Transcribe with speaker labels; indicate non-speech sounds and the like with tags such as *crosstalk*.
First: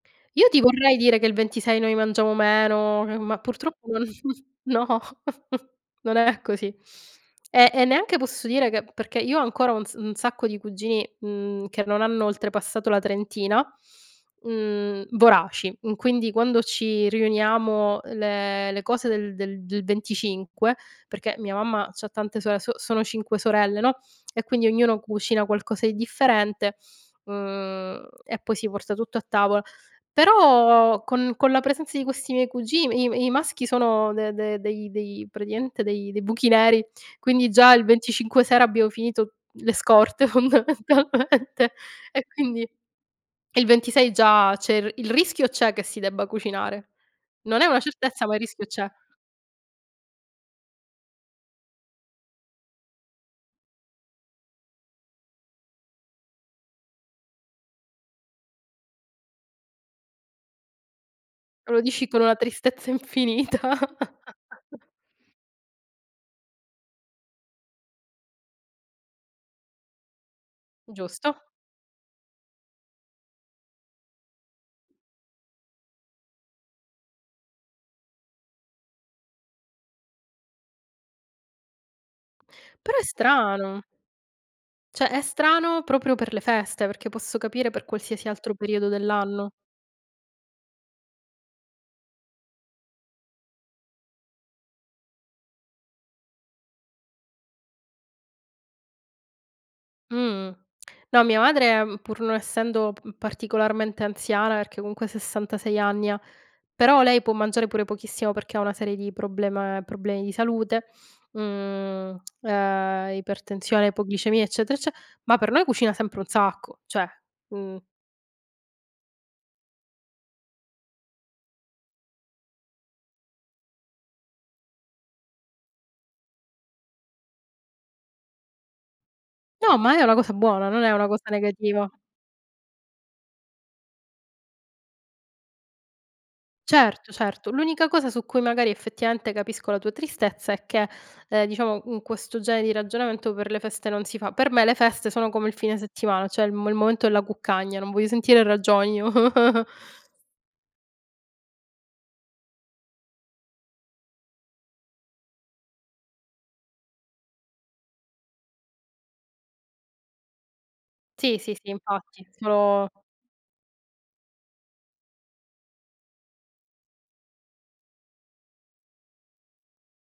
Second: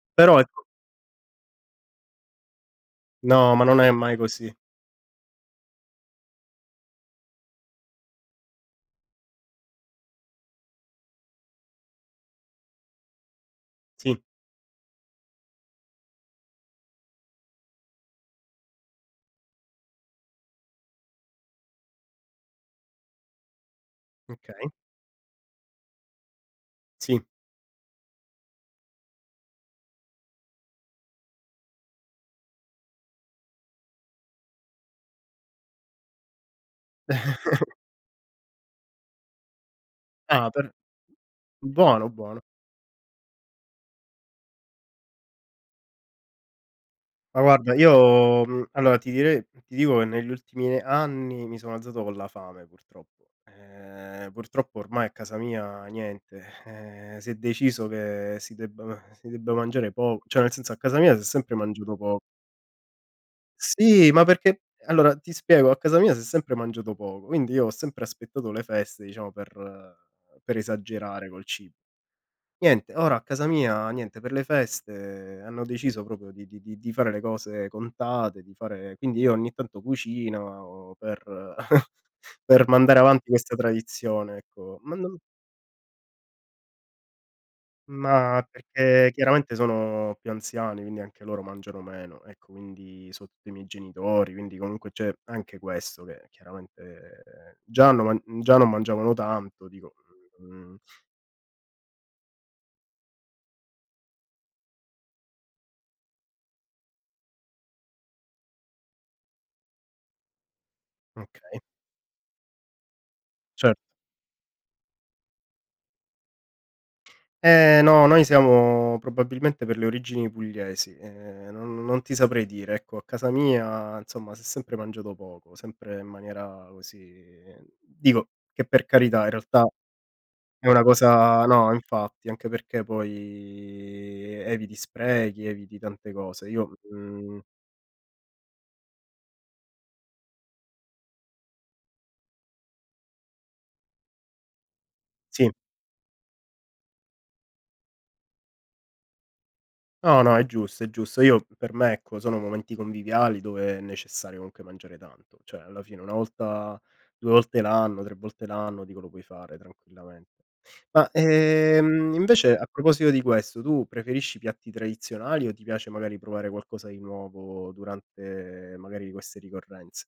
Speaker 1: Però
Speaker 2: Io ti
Speaker 1: ecco
Speaker 2: vorrei dire che il 26 noi mangiamo meno, che ma,
Speaker 1: No, ma non
Speaker 2: purtroppo,
Speaker 1: è
Speaker 2: non
Speaker 1: mai
Speaker 2: *giggles*
Speaker 1: così.
Speaker 2: no, *giggles* non è così. Eh, e neanche posso dire che perché io ho ancora un s sacco di cugini, mhmm, che non hanno oltrepassato la trentina,
Speaker 1: Sì.
Speaker 2: mhmm, voraci. Mhmm, quindi, quando ci riuniamo, le le cose del del del 25, perché mia mamma c'ha tante sore s sono 5 sorelle, no, e quindi
Speaker 1: Okay.
Speaker 2: ognuno cucina qualcosa di differente,
Speaker 1: Sì.
Speaker 2: uhm, e poi si porta tutto a tavola. Però, con con la presenza di questi miei cugi i m i maschi sono de dei dei dei praticamente, dei dei buchi neri, quindi già
Speaker 1: *chuckles*
Speaker 2: il 25 sera abbiamo finito le scorte,
Speaker 1: Ah, per
Speaker 2: fondamentalmente,
Speaker 1: buono
Speaker 2: e
Speaker 1: buono.
Speaker 2: quindi il 26 già c'è il il rischio, c'è, che si debba cucinare.
Speaker 1: Ma
Speaker 2: Non è
Speaker 1: guarda
Speaker 2: una certezza, ma il
Speaker 1: io,
Speaker 2: rischio
Speaker 1: mhmm,
Speaker 2: c'è.
Speaker 1: allora ti direi ti dico che negli ultimi anni mi sono alzato con la fame purtroppo. Ehm, purtroppo ormai a casa mia niente, eh, si è deciso che si debba si debba mangiare poco, cioè nel senso a casa mia si è sempre
Speaker 2: Lo
Speaker 1: mangiato
Speaker 2: dici
Speaker 1: poco
Speaker 2: con una tristezza infinita.
Speaker 1: sì, ma perché
Speaker 2: *chuckles*
Speaker 1: allora, ti spiego, a casa mia si è sempre mangiato poco, quindi io ho sempre aspettato le feste, diciamo, per per esagerare
Speaker 2: Giusto.
Speaker 1: col cibo. Niente, ora a casa mia niente, per le feste hanno deciso proprio di di di di fare le cose contate, di fare quindi io ogni tanto cucino per *chuckles* per
Speaker 2: Però
Speaker 1: mandare
Speaker 2: è
Speaker 1: avanti questa
Speaker 2: strano.
Speaker 1: tradizione, ecco, ma
Speaker 2: Cioè,
Speaker 1: non
Speaker 2: è strano proprio per le feste, perché posso capire per qualsiasi
Speaker 1: ma
Speaker 2: altro periodo
Speaker 1: perché
Speaker 2: dell'anno.
Speaker 1: chiaramente sono più anziani, quindi anche loro mangiano meno. Ecco quindi soprattutto i miei genitori, quindi comunque c'è anche questo che chiaramente già non ma già non mangiavano tanto, dico,
Speaker 2: Mh-mh.
Speaker 1: mhmm
Speaker 2: No, mia madre, pur non essendo pa particolarmente anziana, perché, comunque, 66 anni ha, però lei può mangiare pure pochissimo perché ha una serie di problema problemi di salute,
Speaker 1: Okay.
Speaker 2: mhmm, ehm,
Speaker 1: Certo.
Speaker 2: ipertensione, ipoglicemia, eccetera ecce ma per noi cucina sempre un sacco, cioè, mhmm
Speaker 1: Eh, no, noi siamo probabilmente per le origini pugliesi, ehm, no non ti saprei dire. Ecco, a casa mia insomma si è sempre mangiato poco, sempre in maniera così dico che per carità in realtà
Speaker 2: No, ma è una cosa
Speaker 1: è
Speaker 2: buona, non
Speaker 1: una
Speaker 2: è una cosa
Speaker 1: cosa no,
Speaker 2: negativa.
Speaker 1: infatti, anche perché poi eviti sprechi, eviti tante cose. Io,
Speaker 2: Certo,
Speaker 1: mhmm
Speaker 2: certo. L'unica cosa su cui magari effettivamente capisco la tua tristezza è che, ehm, diciamo, in questo genere di ragionamento per le feste non si fa. Per me le feste sono come
Speaker 1: Sì.
Speaker 2: il fine settimana, cioè il mo il momento della cuccagna, non voglio sentire ragioni, io. *chuckles*
Speaker 1: No, no, è giusto, è giusto. Io, per me, ecco, sono momenti conviviali dove è necessario, comunque, mangiare tanto. Cioè, alla fine, una volta, 2 volte l'anno, 3 volte l'anno, dico, lo puoi fare tranquillamente. Ma,
Speaker 2: Sì, sì, sì,
Speaker 1: ehm,
Speaker 2: infatti,
Speaker 1: invece, a
Speaker 2: solo.
Speaker 1: proposito di questo, tu preferisci piatti tradizionali o ti piace, magari, provare qualcosa di nuovo durante, magari, queste ricorrenze?